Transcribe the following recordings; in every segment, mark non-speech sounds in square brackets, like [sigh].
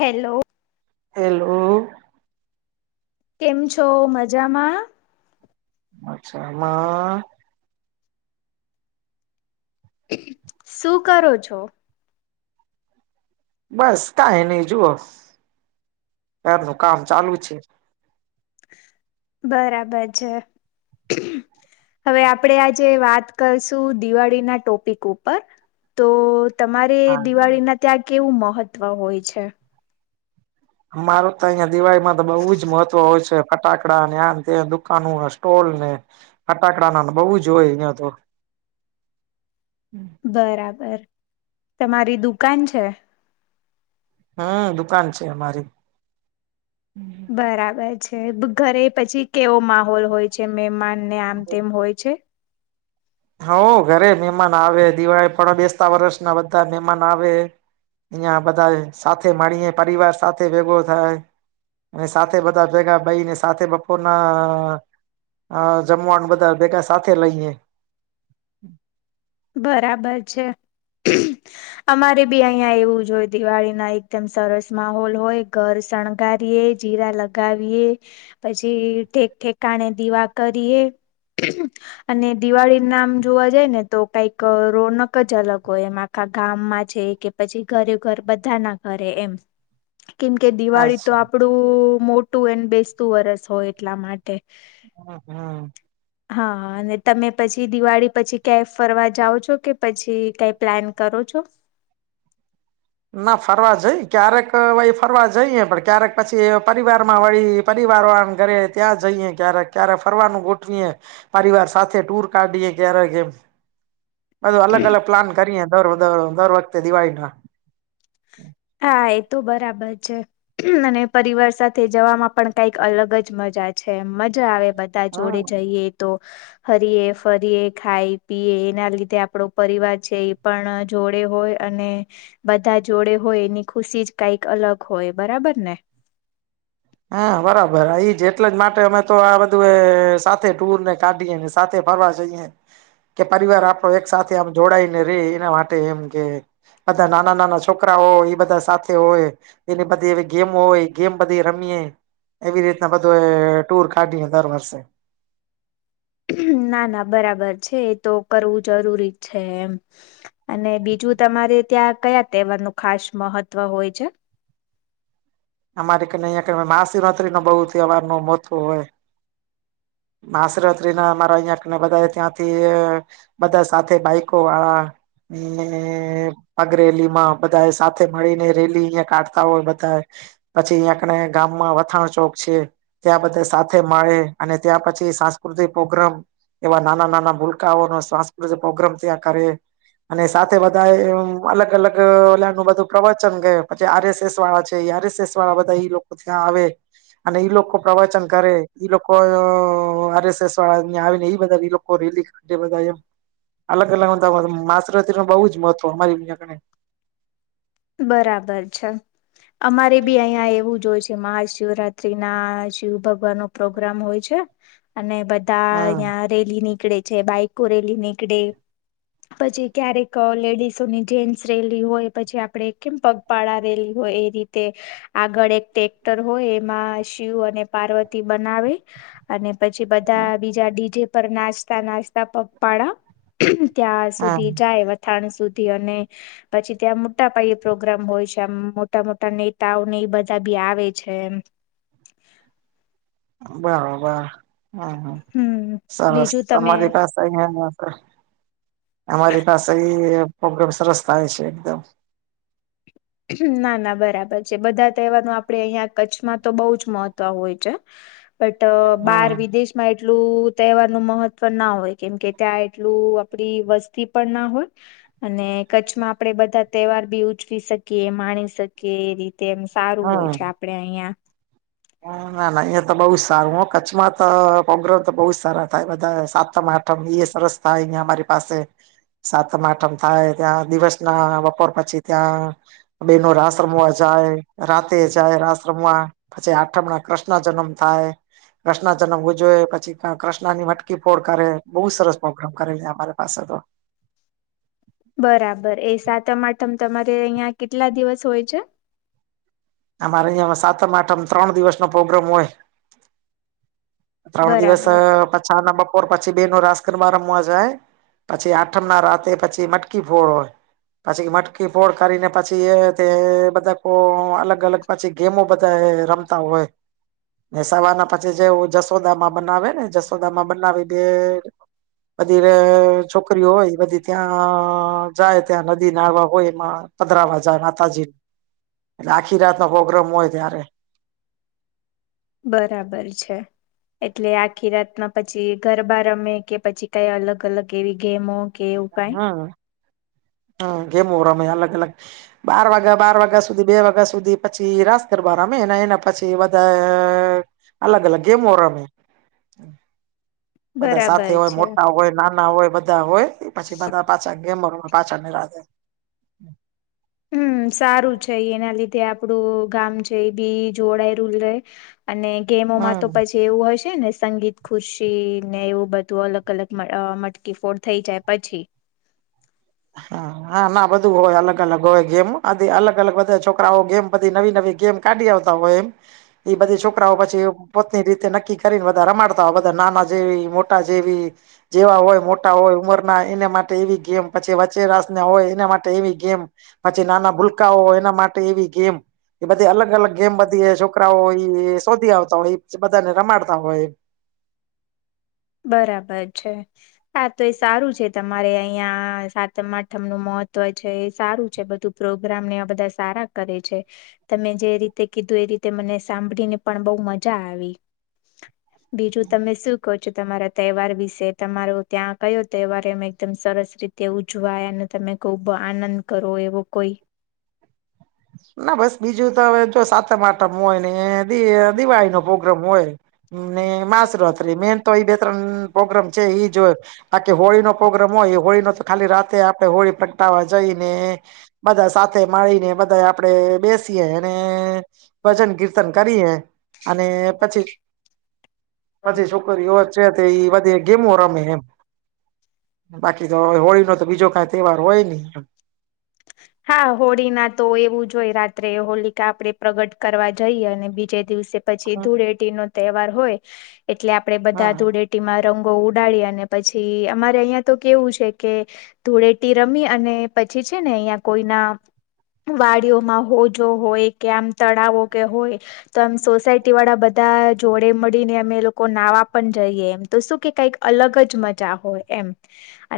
Hello hello કેમ છો મજામાં મજામાં શું કરો છો બસ કાય નહી જુઓ આપણુ કામ ચાલુ છે બરાબર છે હવે આપણેે આજે વાત કરશું દિવાળી ના ટોપિક ઉપર તો તમારે હા દિવાળી ના ત્યાં કેવું મહત્વ હોય છે મારું ત્યાં દિવાળમાં તો બહું જ મહત્વ હોય છે ફટાકડા આમ તેમ બધુ નું સ્ટોલ ને ફટાકડા ના બહુ જો હોય અહિયાં તો બરાબર તમારી દુકાન છે હમ દુકાન છે અમારી બરાબર છે ઘરે પછી કેવો માહોલ હોય છે મેમાન અને આમ તેમ હોય છે હવ ઘરે મહેમાન આવે દિવાળી પણ બેસતા વર્ષના બધા મહેમાન આવે અહીં બધા સાથે મળીએ પરિવાર સાથે ભેગો થાય અને સાથે બધા ભેગા બઈને સાથે બપોરના હા જમવાનું બધા ભેગા સાથે લઈએે [inaudible] બરાબર છે. અમારે બી અહીંયા એવું જ હોય. દિવાળીના એકદમ સરસ માહોલ હોય ઘર શણગારીએ, જીરા લગાવીએ પછી ઠેકઠેકાણે દીવા કરીએ.. અને દિવાળીના આમ જોવા જાય ને.. તો કંઈક રોનક જ અલગ હોય! એમ આખા ગામમાં છે કે પછી ઘરે ઘર બધા ના ઘરે એમ.. કેમ કે દિવાળી તો અચ્છા આપણુ... મોટું અને બેસતું વર્ષ હોય એટલા માટે.. હમ. હમ હા.. અને તમે પછી દિવાળી પછી કેફ... ફરવા જાવ છો? કે પછી કઈ પ્લાન કરો છો? ના ફરવા જઈએ. ક્યારેક વળી ફરવા જઈએ પણ ક્યારેક પછી પરિવાર માં વળી.. પરિવારો આમ ઘરે ત્યાં.. જઈએ ક્યારેક ક્યારેક ફરવાનું ગોઠવીએ પરિવાર સાથે ટુર કાઢીએ ક્યારેક એમ.. બધું અલગ અલગ પ્લાન કરીએ દર વધ દર વખતે દિવાળી ના હા.. એ તો બરાબર છે. અને પરિવાર સાથે જવામાં પણ કંઈક અલગ જ મજા છે! મજા આવે બધા હા જોડે જઈએ તો હરીએ- ફરીયએ, ખાઇ-પીએ એના લીધે આપણો પરિવાર છે એ પણ જોડે હોય અને બધા જોડે. હોય એની ખુશી જ કઈક અલગ હોય. બરાબર ને? હા.. બરાબર એ જ એટલે જ માટે. અમે તો આ બધું સાથે ટુરને કાઢીએ સાથે ફરવા જઈએ કે પરિવાર આપણો એક સાથે આમ જોડાયને રહે. એના માટે એમ કે બધા નાના-નાના છોકરા હોય એ બધા સાથે હોય. એને બધી એવી ગેમ હોય ગેમ બધી રમીએ એવી રીતના બધું એ ટૂર કાઢીને દર વર્ષે. ના.. ના બરાબર છે. એ તો કરવું જરૂરી છે એમ અને બીજું તમારે ત્યાં કયા તહેવારનું ખાસ મહત્વ હોય છે? અમારે અહીં મહાશિવરાત્રીનો બહુ તહેવાર ન મ.... હોવે... મહાશિવરાત્રી ના મારા અહિયાં કણે બધા ત્યાંથી... બધા સાથે બાઈક... ઇકો વાળા ને.... અગરેલી માં બધા એ સાથે મળી ને રેલી અહિંયા કાઢતા હોય.. [inaudible] પછી ત્યાં કને ગામમાં વથાણ ચોક છે. ત્યાં બધા સાથે મળે અને... સાંસ્કૃતિક પ્રોગ્રામ... એવા નાના-નાના ભૂલકાઓનો સાંસ્કૃતિક પ્રોગ્રામ ત્યાં કરે અને સાથે બધા અલગ અલગ ઓલ્યા નુબધું... પ્રવચન કરે પછી આર. એસ. એસ વાળા છે આર. એસ. એસ. વાળા બધા એઈ લોકો ત્યાં આવે... અને ઈ લોકો પ્રવચન કરે ઈ લોકો.. હ.... મ્હારે સે યાહ થઈ બા એ લોકો રેલી કાઢી બધા એમ અલગલા માસરત ન બહુ જ મહવ અમારી ઈયા કને બરાબર છે અમારે બી અહિયાયા એવું જ હોય છે. મહાશિવરાત્રી ના શિવ ભગવાન નું પ્રોગ્રામ હોય છે અને બધા હમ ધાયા રેલીની ે છે બાઈકો રેલી નીકડે પછી ક્યારેક લેડીસોની જેન્ટ્સ રેલી હોય પછી આપડે કેમ પગપાળા રેલી હોય એ રીતે આગળ એક ્રેક્ટર હોય એમાં શિવ અને પાર્વતી બનાવે અને પછી બધા બીજા ડીજે પર નાસ્તા નાસ્તા પગપાડા ત્યાં હા સુધી જાય વથાણ સુધી ટી અને પછી ત્યાં મોટા પાયે પ્રોગ્રામ હોય છે આમ મોટા મોટા નેતાઓને એ બધા બી આવે છે એમ બરાબર હ હ હમ સરસ બીજું તમે તમારી પાસે બો મોકો અમારી પાસે બી હોત પ્રોગ્રમ સરસ થાય છે એકદમ ના ના બરાબર છે બધા તહેવાર ન આપડે અહિયાં કચ્છમાં તો બઉ જ મહત્વ હોય છે. બટ બાર હમ વિદેશમાં ટલું તહેવાર નું મહત્વ ના હોય કેમકે ત્યાં એટલું આપડી વસ્તી પણ ના હોય અને કચ્છમાં આપડે બધા તહેવાર બી ઉચકી શક કે માણસ કે રીત તેમ સારું હોય છે આપડે અહિયાં હ ના ના અયા તો બઉ જ સારું હ કચ્છમાં તો પોગ્ર તો બઉ સર થાય બધા સાતમ આઠમ સરસ થાય ને અમારી પાસે સાતમ આઠમ થાય. ત્યા દિવસના બપોર પછી ત્યાં બેનો રાસ રમવા જાય રાતે જાય રાસ રમવા. પછી આઠમણા કૃસ ના જન્મ થાય. પ્રશ્ના જન્મ જોએ પછી કૃષ્ણ ની મટકી ફોડ કરે બઉ સરસ પ્રોગ્રામ કરે અમારા પાશ તો બરાબર એ સાતમ આઠમ તમારે અહિયાં કેટલા દિવસ હોય છે. અમારે અહિયાં સાતમ આઠમ ત્રણ દિવસ નો પ્રોગ્રામ હોય. ત્રણ દિવસ બરાબર પછા ના પર પછી બેનો રાસ ગરબા રમવા જાય પછી આઠમ ના રાતે પછી મટકી ફોડ હોય પછી મટકી ફોડ કરીને પછી એ તે બધા ઓ અલગ અલગ પછી ગેમો બધા રમતા હોય ને સવાર ના પછી જવ જસ દામાં બનાવે ને જસોદામાં બનાવી બે બધી છોકરીઓ હોય બધી ત્યાં જાય ત્યાં નદી નાવા હોય એમાં પધરાવા જાય માતાજી. આખી રાતનો પ્રોગ્રામ હોય ત્યારે. બરાબર છે. એટલે આખી રાતના પછી ગરબા રમે કે પછી કઈ અલગ અલગ એવી ગેમો. કે એવું કઈ હમ હમ ગેમ રમે અલગ અલગ બાર વાગ્યા બાર વાગ્યા સુધી બે વાગ્યા સુધી પછી રાસ ગરબા રમે ને એના પછી બધા અલગ અલગ ગેમો રમે. બધા સાથે બરાબર હોય છે. મોટા હોય ના ના હોય બધા હોય પછી બધા પાચા ગયા મવા પાચાને રાતે હમ સારું છે એના લીધે આપડું ગામ છે બી જોડાય રૂલ ર અને ગેમોમાં હમ તો પછી એવું હશે છે ને સંગીત ખુશી ને એવું બધું અલગ અલગ મટકી ફોડ થઈ જાય પછી હા હા ના બધું હોય અલગ અલગ હોય ગેમ આધ અલગ અલગ બધા છોકરાઓ ગેમ બધી નવી નવી ગેમ કાઢી આવતા હોય એમ એ બધી છોકરાઓ પછી પોતની રીતે નક્કી કરીને બધા રમાડતા હોય બધા નાના જેવી મોટા જેવી જેવા હોય મોટા હોય ઉમર ના એના માટે એવી ગેમ પછી વચે રાસ ને હોય એના માટે એવી ગેમ પછી નાના ભૂલકાઓ એના માટે એવી ગેમ કે બધી અલગ અલગ ગેમ બધી છોકરાઓ એ શોધી આવતા હોય બધાને રમાડતા હોય બરાબર છે હા તો એ સારું છે તમારે અહં સાતમ આઠમનુંું મહત્વ છે એ સારું છે બધું પ્રોગ્રામને બધા સારા કરે છે તમે જે રીતે કીધું એ રીતે મને સાંભળીને પણ બહુ મજા આવી બીજું તમે શું કો તમારા તહેવાર વિશે તમારો ત્યાં કયો તહેવાર એ એકદમ સરસ રીતે ઉજવાય અને તમે ખૂબ આનંદ કરો એવો કોઈ ના બસ બીજું તો હવે સાતમ આટમ હોય ને દિવાળી નો પ્રોગ્રામ હોય માસ રાત્રી મેન તો એ બે ત્રણ પ્રોગ્રામ છે એઈ જ હોય બાકી હોળી નો પ્રોગ્રામ હોય હોળી નો તો ખાલી રાતે આપે હોળી પ્રગટાવા જઈ ને બધા સાત માળી ને- આપે બેસીએ અને ભજન કીર્તન કરીએ અને પછી પછી છોકરી છે એ બધે ગેમો રમે એમ બાકી હોળી નો તો બીજો કાક હા હોળી ના તો એવુંજ જોઈ રાત્રે હોલિકા આપડે પ્રગટ કરવા જઈએ અને બીજે દિવસે પછી ધૂળેટી નો તહેવાર હોય એટલે આપડે હ હ બધા ધૂળેટીમાં રંગો ઉડાડી અને પછી અમારે અહિયાં તો કેવું છે કે ધોળે રમી અને પછી છે ને અહિયાં કોઈના વાડીઓમાં હોજ જો હોય કે આમ તળાવો કે હોય તો એમ સોસાયટી વાળા બધા જોડે મળીને અમે એ લોકો નાવા પણ જઈએ એમ તો શું કે કઈક અલગ જ મજા હોય એમ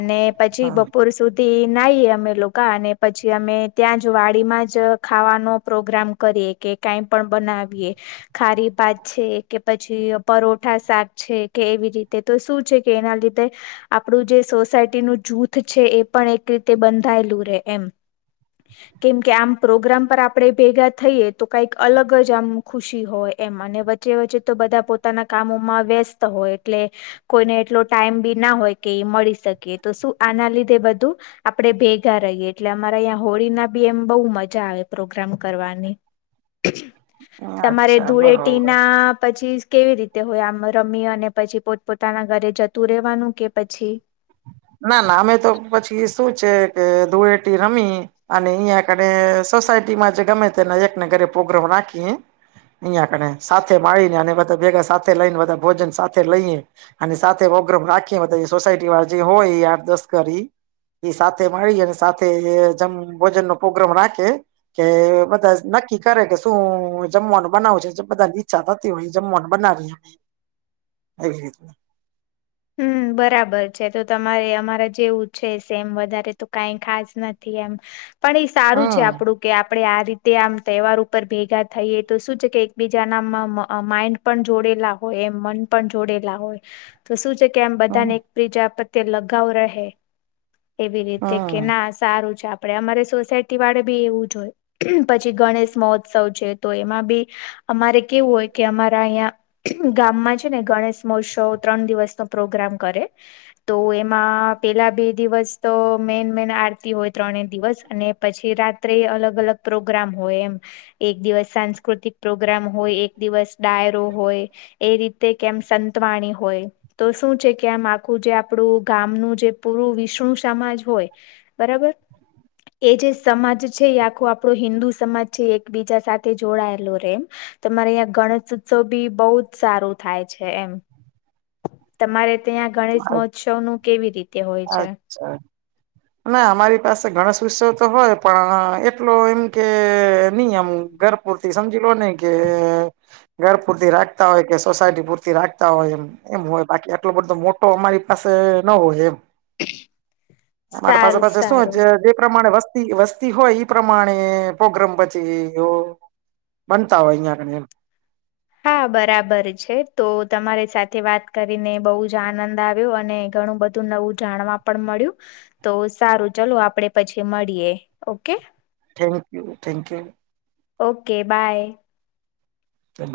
અને પછી હ બપોર સુધ નાહીએ અમે લોકો અને પછી અમે ત્યાં જ વાડીમાં જ ખાવાનો પ્રોગ્રામ કરીએ કે કાંઈ પણ બનાવીએ ખારી ભાત છે કે પછી પરોઠા શાક છે કે એવી રીતે તો શું છે કે એના લીધે આપણું જે સોસાયટી ન જૂથ છે એ પણ એક રીતે બંધાયેલું રે એમ કેમ કે આમ પ્રોગ્રામ પર આપે ભેગા થઈએ તો કઈક અલગ જ આમ ખુશી હોય એમ અને વચ્ચે વચ્ચે તો બધા પોતાના કામોમાં વ્યસ્ત હોય એટલે કોઈને એટલો ટાઈમ બી ના હોય કે એ મળી શકે તો શું આના લીધે બધા આપડે ભેગા રહીએ, એટલે અમારા અં હોળી ના બી એમ બહુ મજા આવે પ્રોગ્રામ કરવાની તમારે અચ્છા ધૂળેટી બરોબર ના પછી કેવી રીતે હોય, આમ રમી અને પછી પોતપ પોતાના ઘરે જતું રેવાનું કે પછી ના ના અમે તો પછી શું છે, કે ધૂળેટી રમી અને અહં કને સોસાયટીમાં જે ગમે તેને એકને ઘરે પ્રોગ્રામ રાખી અહિયાયા કને સાથે મળીને અને બધા ભેગા સાથે લઈને બધા ભોજન સાથે લઈએ અને સાથે પ્રોગ્રામ રાખીએ બધા સોસાયટી વાળ જે હોય એ આઠ દસ કરી એ સાથે મળી અને સાથે જેમ ભોજન નો પ્રોગ્રામ રાખે, કે મ ન કી કરે કે શું જમવાનું બનાવું છે, જે બધાની ઈચ્છા થતી હોય જમવાનું બનાવી એવી રીત હમ્મ, બરાબર છે તો તમારે અમારા જેવું છે, સેમ વધારે તો કઈ ખાસ નથી એમ પણ એ સારું છે, હમ આપણું કે આપડે આ રીતે આમ તહેવાર ઉપર ભેગા થઈએ તો શું છે, કે એકબીજાના માઈન્ડ પણ જોડેલા હોય એમ મન પણ જોડેલા હોય તો શું છે, કેમ બધાને હમ એક પ્રજા તે લગાવ રહે એવી રીતે કે હમ ના સારું છે, આપ આપડે અમારે સોસાયટી વાળે બી એવું જ હોય પછી ગણેશ મહોત્સવ છે, તો એમાં બી અમારે કેવું હોય કે અમારા અહં ગામમાં છે, ને ગણેશ મહોત્સવ ત્રણ દિવસનોો પ્રોગ્રામ કરે તો એમાં પેલા બે દિવસ તો મેન મેન આરતી હોય, ત્રણે દિવસ અને પછી રાત્રે અલગ અલગ પ્રોગ્રામ હોય, એમ એક દિવસ સાંસ્કૃતિક પ્રોગ્રામ હોય, એક દિવસ ડાયરો હોય એ રીતે કેમ સંતવાણી હોય, હોય તો શું છે, કે આમ આખું જે આપણું ગામનું જે પૂરું વિષ્ણુ સમાજ હોય બરાબર એ જે સમાજ છે, એ આખું આપણો હિન્દુ સમાજ છે, એકબીજા સાથે જોડાયેલો રે એમ તમારે અં ગણેશ ઉત્સવ બી બહુ જ સારું થાય છે, એમ તમારે ત્યાં ગણેશ મહોત્સવ નું કેવી રીતે હોય છે, અચ્છા ના અમારી પાસે ગણેશ ઉત્સવ તો હોય પણ એટલો એમ કે નહીયમ ઘર પૂરતી સમજી લો નને કે ઘર પૂરતી રાખ [inaudible] સોસાયટી પૂરતી રાખતા હોય એમ એમ હોય બાકી આટલો બધો મોટ તો અમારી પાસે ન હોય એ અમારી પાસે સારું પાછ શું સારું જે પ્રમાણે વસ્ત વસ્તી હોય ઈ પ્રમાણે પોગ્રમ બચી બનતા હોય અહિયાંગ એમ હા બરાબર છે, તો તમારી સાથે વાત કરીને બહુ જ આનંદ આવ્યો અને ઘણું બધું નવું જાણવા પણ મળ્યું તો સારું ચાલો આપડે પછી મળીએ. Okay thank you thank you okay bye તે બ